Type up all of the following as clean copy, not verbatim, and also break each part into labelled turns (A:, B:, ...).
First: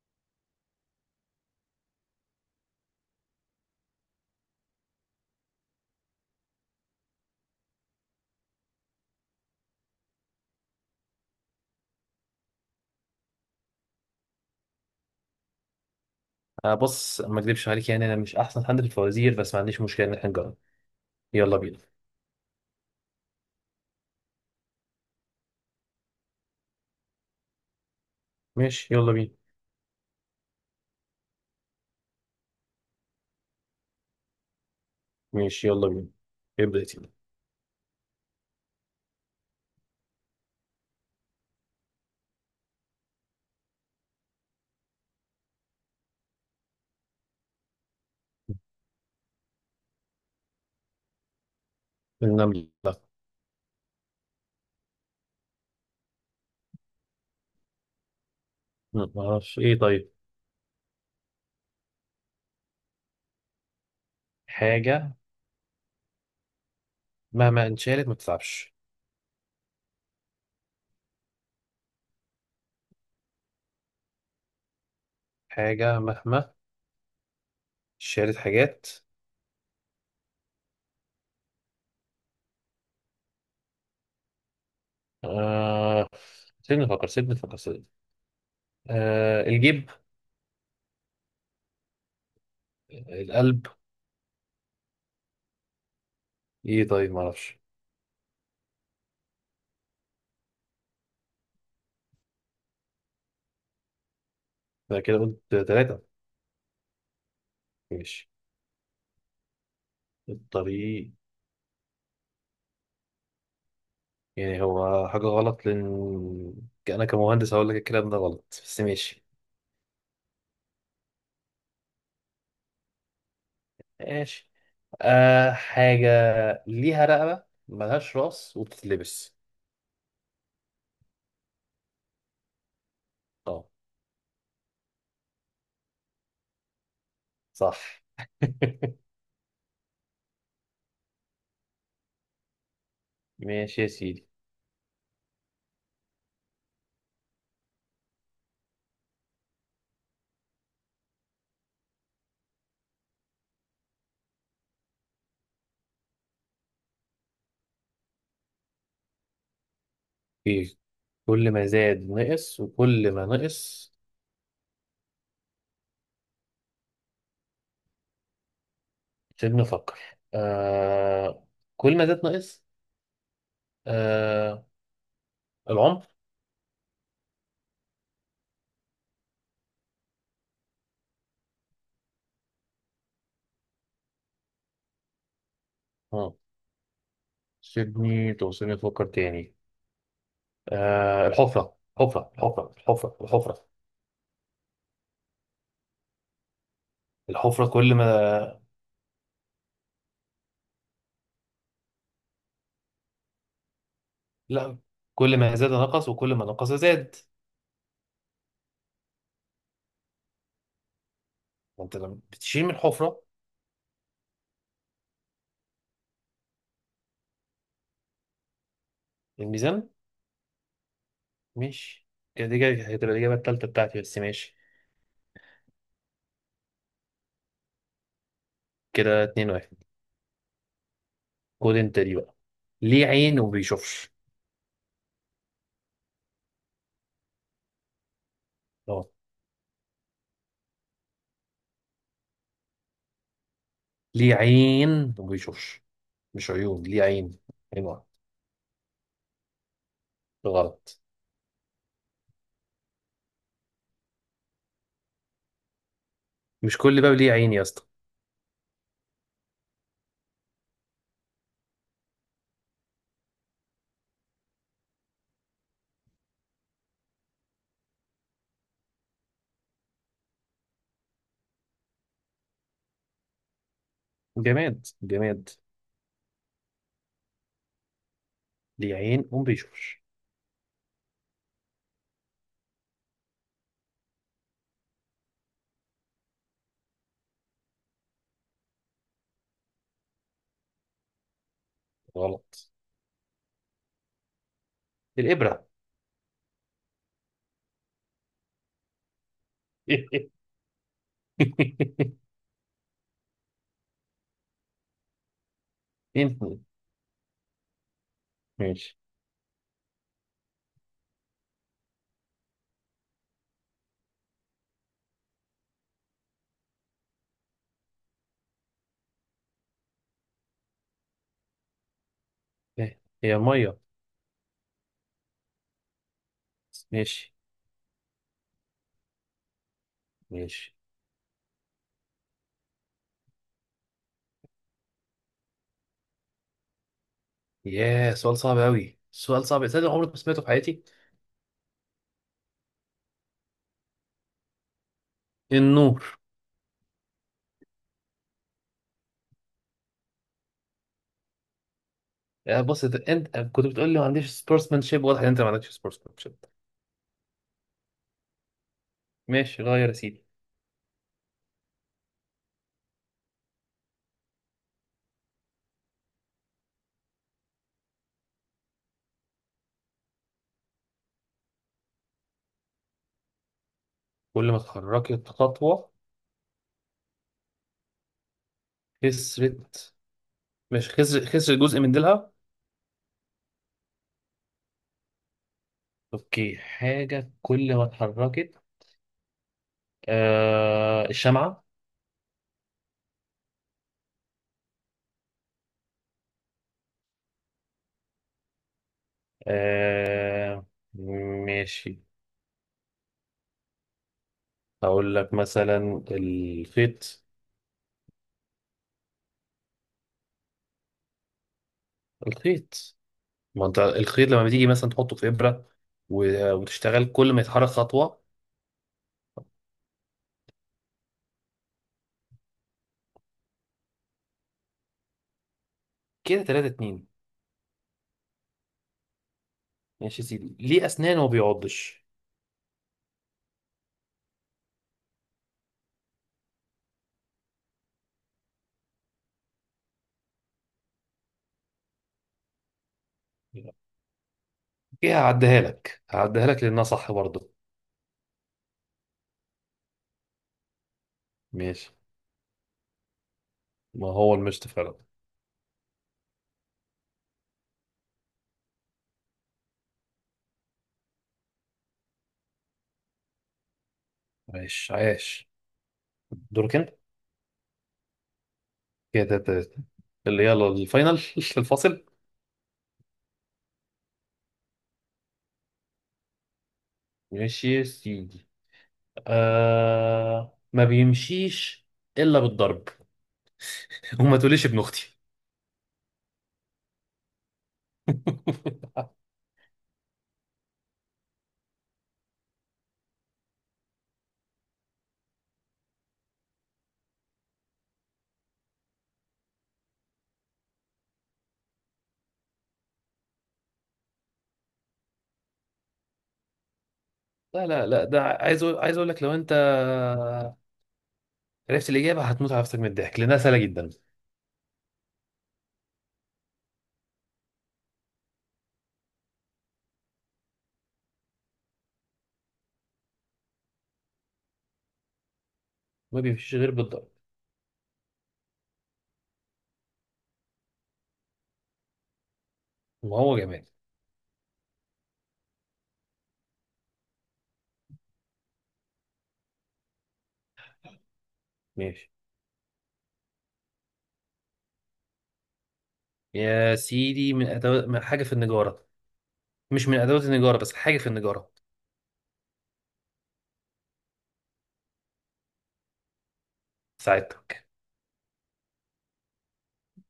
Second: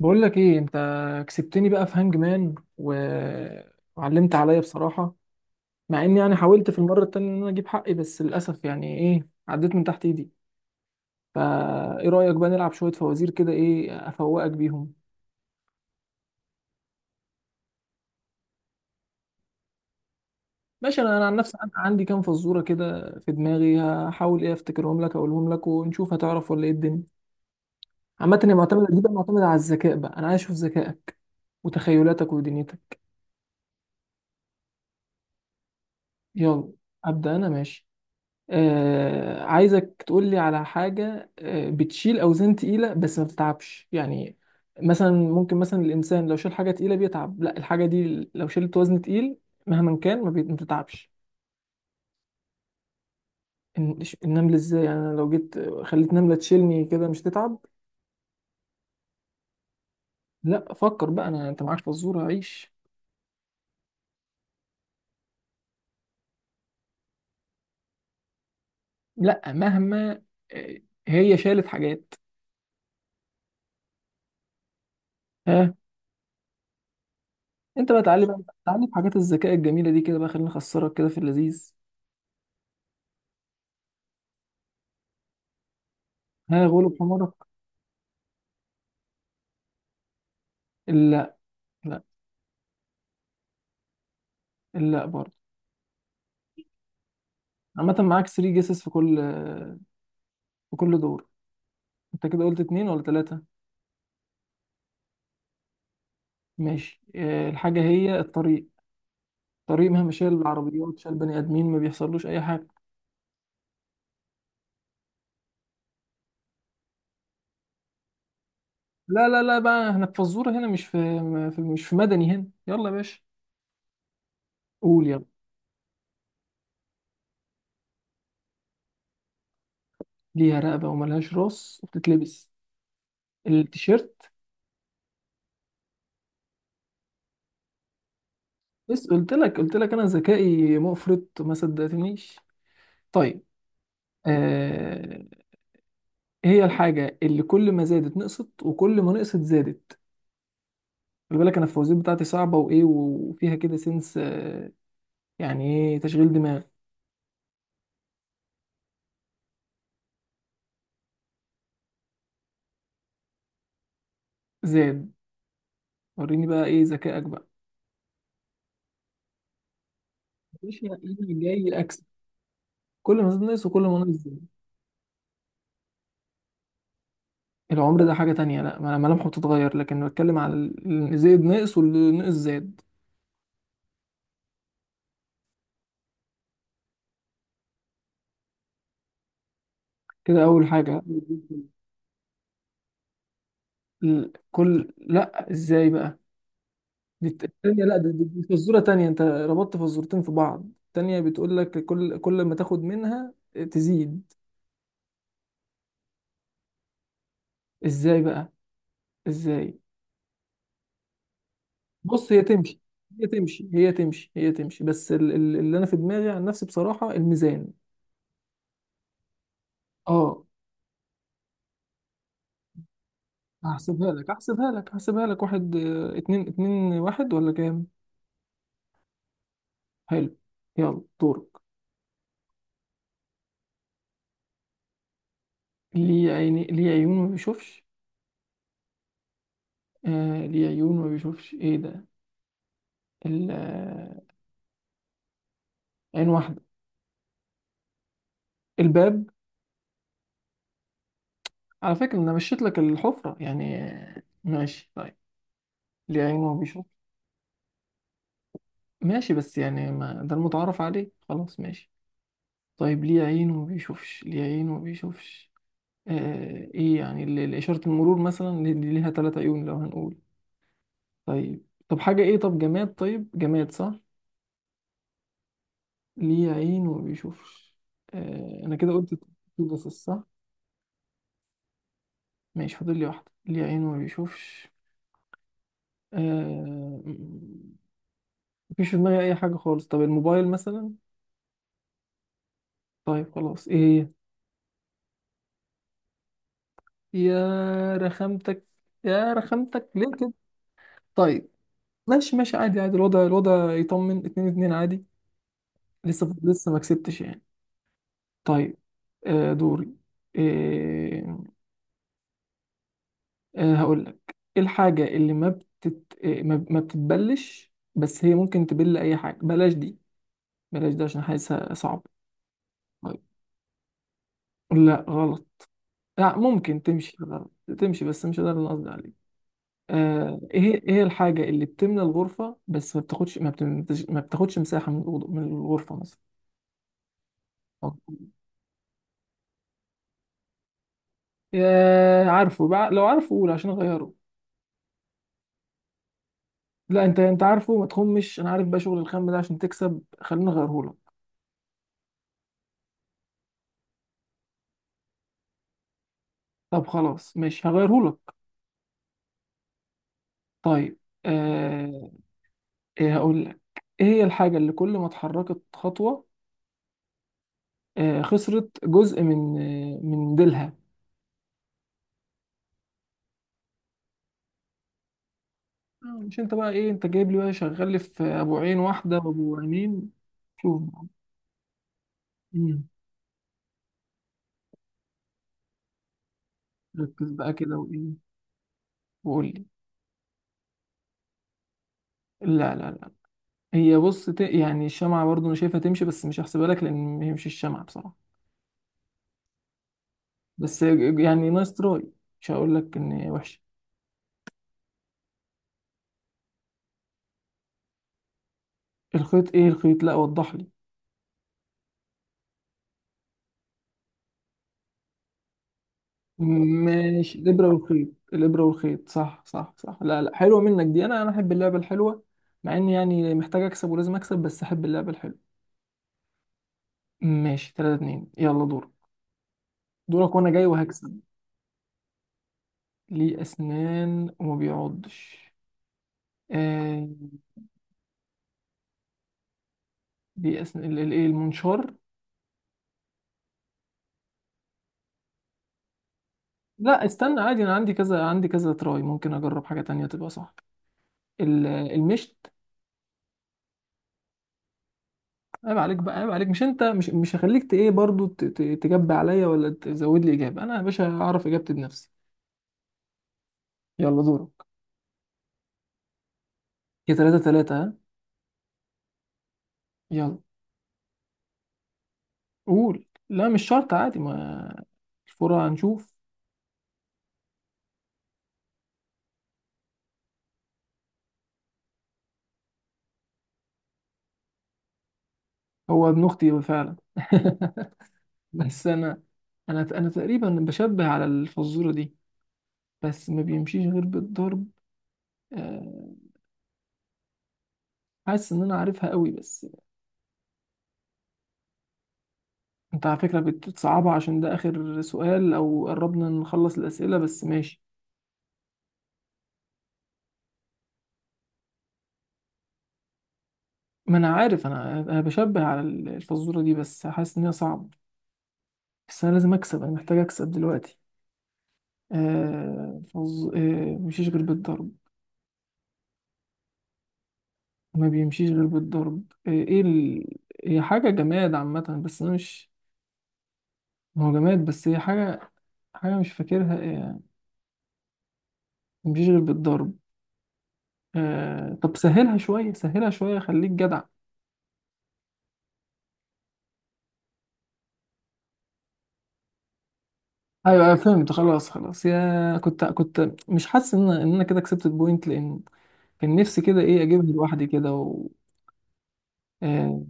A: بقول لك ايه انت كسبتني بقى في هانج مان و... وعلمت عليا بصراحة. مع اني يعني حاولت في المرة التانية ان انا اجيب حقي، بس للاسف يعني ايه، عديت من تحت ايدي. فا ايه رأيك بقى نلعب شوية فوازير كده، ايه افوقك بيهم؟
B: آه، بص، ما اكذبش عليك، يعني انا مش احسن حد في الفوازير، بس ما عنديش مشكله ان احنا نجرب.
A: ماشي، انا عن نفسي
B: يلا بينا.
A: عندي كام فزورة كده في دماغي، هحاول ايه افتكرهم لك، اقولهم لك ونشوف هتعرف ولا ايه الدنيا. عامة هي معتمدة،
B: ماشي
A: دي بقى
B: يلا بينا.
A: معتمدة على الذكاء بقى، انا عايز اشوف ذكائك وتخيلاتك ودنيتك.
B: ماشي يلا بينا.
A: يلا
B: ابدا يلا.
A: ابدأ، انا ماشي. آه، عايزك تقول لي على حاجة، بتشيل أوزان تقيلة بس ما بتتعبش يعني. مثلا ممكن مثلا الإنسان لو شال حاجة تقيلة بيتعب، لا، الحاجة دي لو شلت وزن تقيل مهما كان ما بتتعبش.
B: النمله.
A: النملة؟ إزاي يعني، أنا لو جيت خليت نملة تشيلني كده مش تتعب؟
B: ما اعرفش، ايه طيب؟
A: لا فكر بقى، أنت معاك فزورة عيش.
B: حاجه مهما انشالت ما بتتعبش.
A: لا، مهما آه، هي شالت حاجات. ها،
B: حاجه مهما
A: أنت بقى تعالي
B: شالت
A: بقى، تعالي
B: حاجات.
A: في حاجات الذكاء الجميلة دي كده بقى، خليني أخسرك كده في اللذيذ.
B: آه،
A: ها، غلب حمارك.
B: سيبني آه، الجيب.
A: لا لا،
B: القلب.
A: لا برضه.
B: ايه طيب، ما اعرفش.
A: عامة معاك 3 جيسز في كل دور. انت كده قلت اتنين ولا تلاتة؟
B: ده كده قلت ثلاثه.
A: ماشي. الحاجة هي
B: ماشي.
A: الطريق. الطريق مهما شال العربيات،
B: الطريق.
A: شال بني آدمين، ما بيحصلوش أي حاجة.
B: يعني هو حاجة غلط، لأن أنا كمهندس هقول لك الكلام ده غلط، بس ماشي.
A: لا لا لا، بقى احنا في فزورة هنا، مش في مدني هنا، يلا يا باشا.
B: ماشي.
A: قول يلا.
B: آه، حاجة ليها رقبة ملهاش رأس وبتتلبس.
A: ليها رقبة وملهاش راس وبتتلبس،
B: اه
A: التيشيرت.
B: صح.
A: بس قلت لك، قلت لك أنا ذكائي مفرط ما صدقتنيش. طيب،
B: ماشي يا سيدي.
A: آه هي الحاجة اللي كل ما زادت نقصت وكل ما نقصت زادت. خلي بالك انا الفوازير بتاعتي صعبه وايه، وفيها كده سنس، يعني ايه، تشغيل دماغ.
B: إيه؟ كل ما زاد نقص وكل ما نقص.
A: زاد. وريني بقى ايه ذكائك بقى،
B: سيبني أفكر.
A: مش يعني
B: آه،
A: جاي
B: كل
A: اكسب.
B: ما زاد نقص.
A: كل ما زاد ناقص وكل ما ناقص زاد.
B: آه، العمر.
A: العمر ده حاجه تانية، لا، ملامحه بتتغير، لكن بتكلم على اللي زاد ناقص واللي ناقص زاد.
B: اه، سيبني توصلني أفكر تاني.
A: كده اول حاجه.
B: آه، الحفرة. حفرة الحفرة الحفرة الحفرة
A: كل، لا، ازاي بقى؟ دي
B: الحفرة
A: التانية،
B: كل
A: لا، دي
B: ما.
A: فزوره تانية، انت ربطت فزورتين في بعض. التانية بتقول لك كل ما تاخد منها تزيد.
B: لا، كل ما زاد نقص وكل ما نقص زاد.
A: ازاي بقى، ازاي؟
B: ما انت لما
A: بص، هي
B: بتشيل من
A: تمشي،
B: الحفرة.
A: هي تمشي، هي تمشي، هي تمشي، بس اللي انا في دماغي عن نفسي بصراحة، الميزان.
B: الميزان.
A: اه.
B: ماشي. كده دي كده هتبقى الإجابة التالتة بتاعتي،
A: هحسبها
B: بس
A: لك،
B: ماشي.
A: هحسبها لك، هحسبها لك. واحد، اتنين. اتنين واحد ولا كام؟
B: كده اتنين واحد.
A: حلو. يلا دورك.
B: خد انت دي بقى. ليه عين وما بيشوفش؟
A: ليه عيون ما بيشوفش؟
B: اه،
A: آه، ليه عيون ما بيشوفش، ايه ده؟ ال- آه،
B: ليه عين وما بيشوفش.
A: عين
B: مش
A: واحدة.
B: عيون، ليه عين. عين واحد.
A: الباب.
B: غلط.
A: على فكرة انا مشيت لك الحفرة يعني، ماشي طيب. ليه عيون ما
B: مش
A: بيشوفش.
B: كل باب ليه عين يا اسطى؟
A: ماشي بس يعني، ما ده المتعارف عليه، خلاص ماشي. طيب، ليه عين وما بيشوفش؟ ليه عين وما بيشوفش؟ آه، ايه يعني، إشارة المرور مثلا، دي ليها ثلاث عيون لو هنقول. طيب، طب حاجة ايه، طب جماد، طيب جماد صح.
B: جماد جماد.
A: ليه عين وما بيشوفش؟ انا كده
B: ليه
A: قلت،
B: عين وما
A: بس
B: بيشوفش.
A: صح. ماشي، فاضل لي واحدة. ليه عين وما بيشوفش؟ آه مفيش في دماغي اي حاجة خالص. طب الموبايل مثلا؟
B: غلط.
A: طيب خلاص، ايه؟
B: الإبرة.
A: هي يا رخامتك، يا رخامتك، ليه كده؟ طيب. ماشي ماشي، عادي عادي، الوضع الوضع يطمن، اتنين اتنين، عادي. لسه
B: اتنين.
A: لسه ما كسبتش يعني. طيب.
B: ماشي.
A: دوري. آه هقول لك. ايه الحاجة اللي ما بتتبلش، بس هي ممكن تبل اي حاجة؟ بلاش دي، بلاش ده عشان حاسسها صعب.
B: إيه،
A: طيب.
B: هي المية.
A: لا غلط. لا، ممكن تمشي
B: ماشي.
A: غلط، تمشي، بس مش ده اللي أنا قصدي عليه. ايه
B: ماشي.
A: ايه الحاجة اللي بتملى الغرفة بس ما بتاخدش مساحة من الغرفة مثلا؟
B: ياه،
A: أوكي.
B: سؤال صعب أوي، سؤال صعب، صدق عمري ما سمعته في حياتي.
A: عارفه بقى؟ لو عارفه قول عشان اغيره.
B: النور.
A: لا، انت انت عارفه، ما تخمش، انا عارف بقى شغل الخم ده عشان تكسب، خليني اغيرهولك.
B: آه، بص، أنت كنت بتقول لي ما عنديش سبورتسمانشيب، واضح إن أنت ما عندكش سبورتسمانشيب.
A: طب خلاص ماشي، هغيرهولك.
B: ماشي، غير يا سيدي.
A: طيب، آه ايه هقول لك. ايه هي الحاجة اللي كل ما اتحركت خطوة خسرت جزء من ديلها؟
B: كل ما اتحركت خطوة.
A: مش انت بقى ايه، انت جايب لي بقى شغال لي في ابو عين واحدة وابو
B: خسرت.
A: عينين. شوف
B: مش
A: بقى.
B: خسر، خسر جزء من ديلها.
A: مم.
B: أوكي. حاجة
A: ركز بقى
B: كل
A: كده
B: ما
A: وايه،
B: اتحركت.
A: وقول لي.
B: آه، الشمعة.
A: لا لا لا. هي بص يعني الشمعة برضو انا شايفها تمشي بس مش هحسبها لك، لان ما هي مش الشمعة بصراحة.
B: آه.
A: بس يعني نايس
B: ماشي.
A: تراي، مش هقول لك ان وحش.
B: هقول لك مثلا الخيط.
A: الخيط؟ ايه الخيط، لا وضح لي.
B: الخيط. ما انت الخيط لما بتيجي مثلا تحطه في ابره وتشتغل كل
A: ماشي،
B: ما
A: الابره
B: يتحرك
A: والخيط،
B: خطوه.
A: الابره والخيط، صح صح صح. لا لا، حلوه منك دي، انا احب اللعبه الحلوه. مع اني يعني محتاج اكسب ولازم اكسب، بس احب اللعبه الحلوه.
B: كده 3 2.
A: ماشي 3-2، يلا دورك.
B: ماشي يا
A: دورك وانا
B: سيدي.
A: جاي
B: ليه اسنان
A: وهكسب.
B: وما بيعضش؟
A: ليه اسنان وما بيعضش؟ آه ليه اسنان، الايه، المنشار.
B: ايه، هعديها لك، هعديها لك لانها
A: لا
B: صح
A: استنى
B: برضه.
A: عادي، انا عندي كذا، عندي كذا تراي، ممكن اجرب حاجه تانية تبقى صح.
B: ماشي.
A: المشت.
B: ما هو المشط فعلا.
A: عيب عليك بقى، عيب عليك، مش انت مش مش هخليك ايه برضو تجب عليا ولا تزود لي اجابه، انا يا باشا اعرف اجابتي بنفسي. يلا دورك.
B: عايش، عايش. دورك انت.
A: يا تلاتة تلاتة، ها،
B: كده تلاتة تلاتة.
A: يلا.
B: اللي يلا الفاينل. الفاصل.
A: قول، لا مش شرط عادي، ما الفرع هنشوف.
B: ماشي يا سيدي. آه، ما بيمشيش الا بالضرب. وما تقوليش ابن اختي.
A: هو ابن اختي فعلا بس انا تقريبا بشبه على الفزوره دي، بس ما بيمشيش غير بالضرب. آه، حاسس ان انا عارفها قوي، بس انت على فكره بتصعبها عشان ده اخر سؤال او قربنا نخلص الاسئله، بس
B: لا
A: ماشي.
B: لا لا ده عايز عايز اقول لك، لو انت عرفت الإجابة هتموت على نفسك من الضحك لأنها سهلة جدا.
A: ما انا عارف، انا بشبه على الفزوره دي، بس حاسس ان هي صعبه، بس انا لازم اكسب، انا محتاج اكسب دلوقتي. آه فز... آه مشيش غير بالضرب.
B: ما بيمشيش غير بالضرب.
A: ما بيمشيش غير بالضرب. هي حاجه جماد عامه بس انا مش،
B: وهو جمال.
A: ما هو جماد، بس هي حاجه مش فاكرها. آه مشيش غير بالضرب. طب
B: ماشي
A: سهلها شويه، سهلها شويه، خليك جدع.
B: يا سيدي، من أدوات، من حاجة في النجارة. مش من أدوات النجارة، بس
A: ايوه ايوه
B: حاجة في
A: فهمت،
B: النجارة.
A: خلاص خلاص، يا كنت مش حاسس ان انا كده كسبت البوينت، لان كان نفسي كده ايه اجيبها
B: ساعدتك.
A: لوحدي كده آه،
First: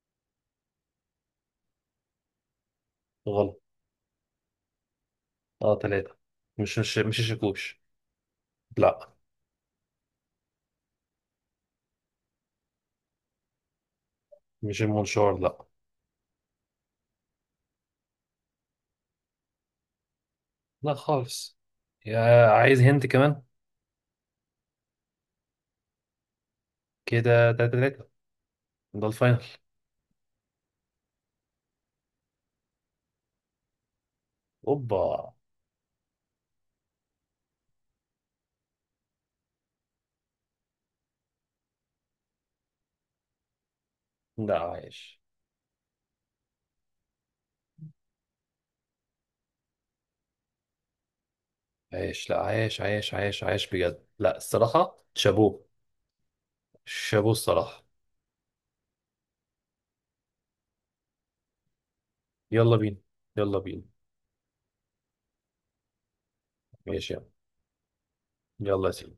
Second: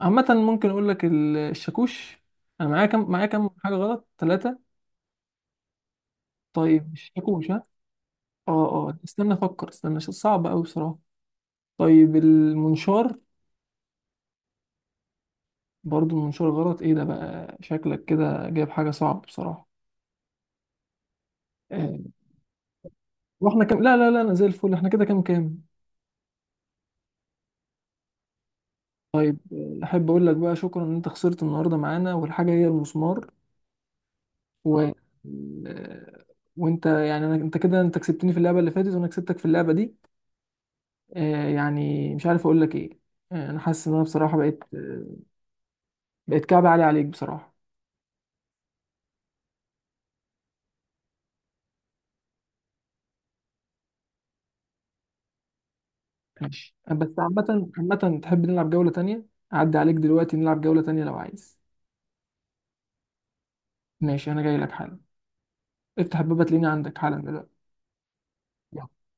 A: عامة ممكن أقول لك الشاكوش. أنا معايا كام، معايا كام
B: غلط.
A: حاجة غلط؟ ثلاثة؟
B: اه تلاتة. مش
A: طيب
B: مش مش
A: الشاكوش، ها؟
B: الشاكوش،
A: اه اه،
B: لا.
A: استنى أفكر، استنى، صعب أوي بصراحة. طيب المنشار؟
B: مش المنشار، لا.
A: برضو المنشار غلط؟ إيه ده بقى، شكلك كده جايب حاجة صعب بصراحة.
B: لا خالص.
A: آه.
B: يا عايز هنت كمان.
A: وإحنا كام؟ لا لا لا، أنا زي الفل. إحنا كده كام كام؟
B: كده تلاتة تلاتة. ده
A: طيب.
B: الفاينل.
A: أحب أقول لك بقى شكرا إن أنت خسرت النهاردة معانا، والحاجة هي المسمار. و
B: اوبا.
A: آه، وأنت يعني، أنا أنت كده أنت كسبتني في اللعبة اللي فاتت، وأنا كسبتك في اللعبة دي. يعني مش عارف اقول لك ايه. انا حاسس ان انا بصراحه
B: لا عايش،
A: بقيت كعب عالي عليك بصراحه.
B: عايش بجد، لا، الصراحة شابوه.
A: ماشي، بس
B: شابوه
A: عامه
B: الصراحة.
A: عامه تحب نلعب جوله تانية؟ اعدي عليك دلوقتي نلعب جوله تانية لو عايز.
B: يلا بينا. يلا بينا.
A: ماشي انا جاي لك حالا، افتح الباب تلاقيني عندك
B: ماشي
A: حالا
B: يلا.
A: دلوقتي.
B: يلا يا سيدي.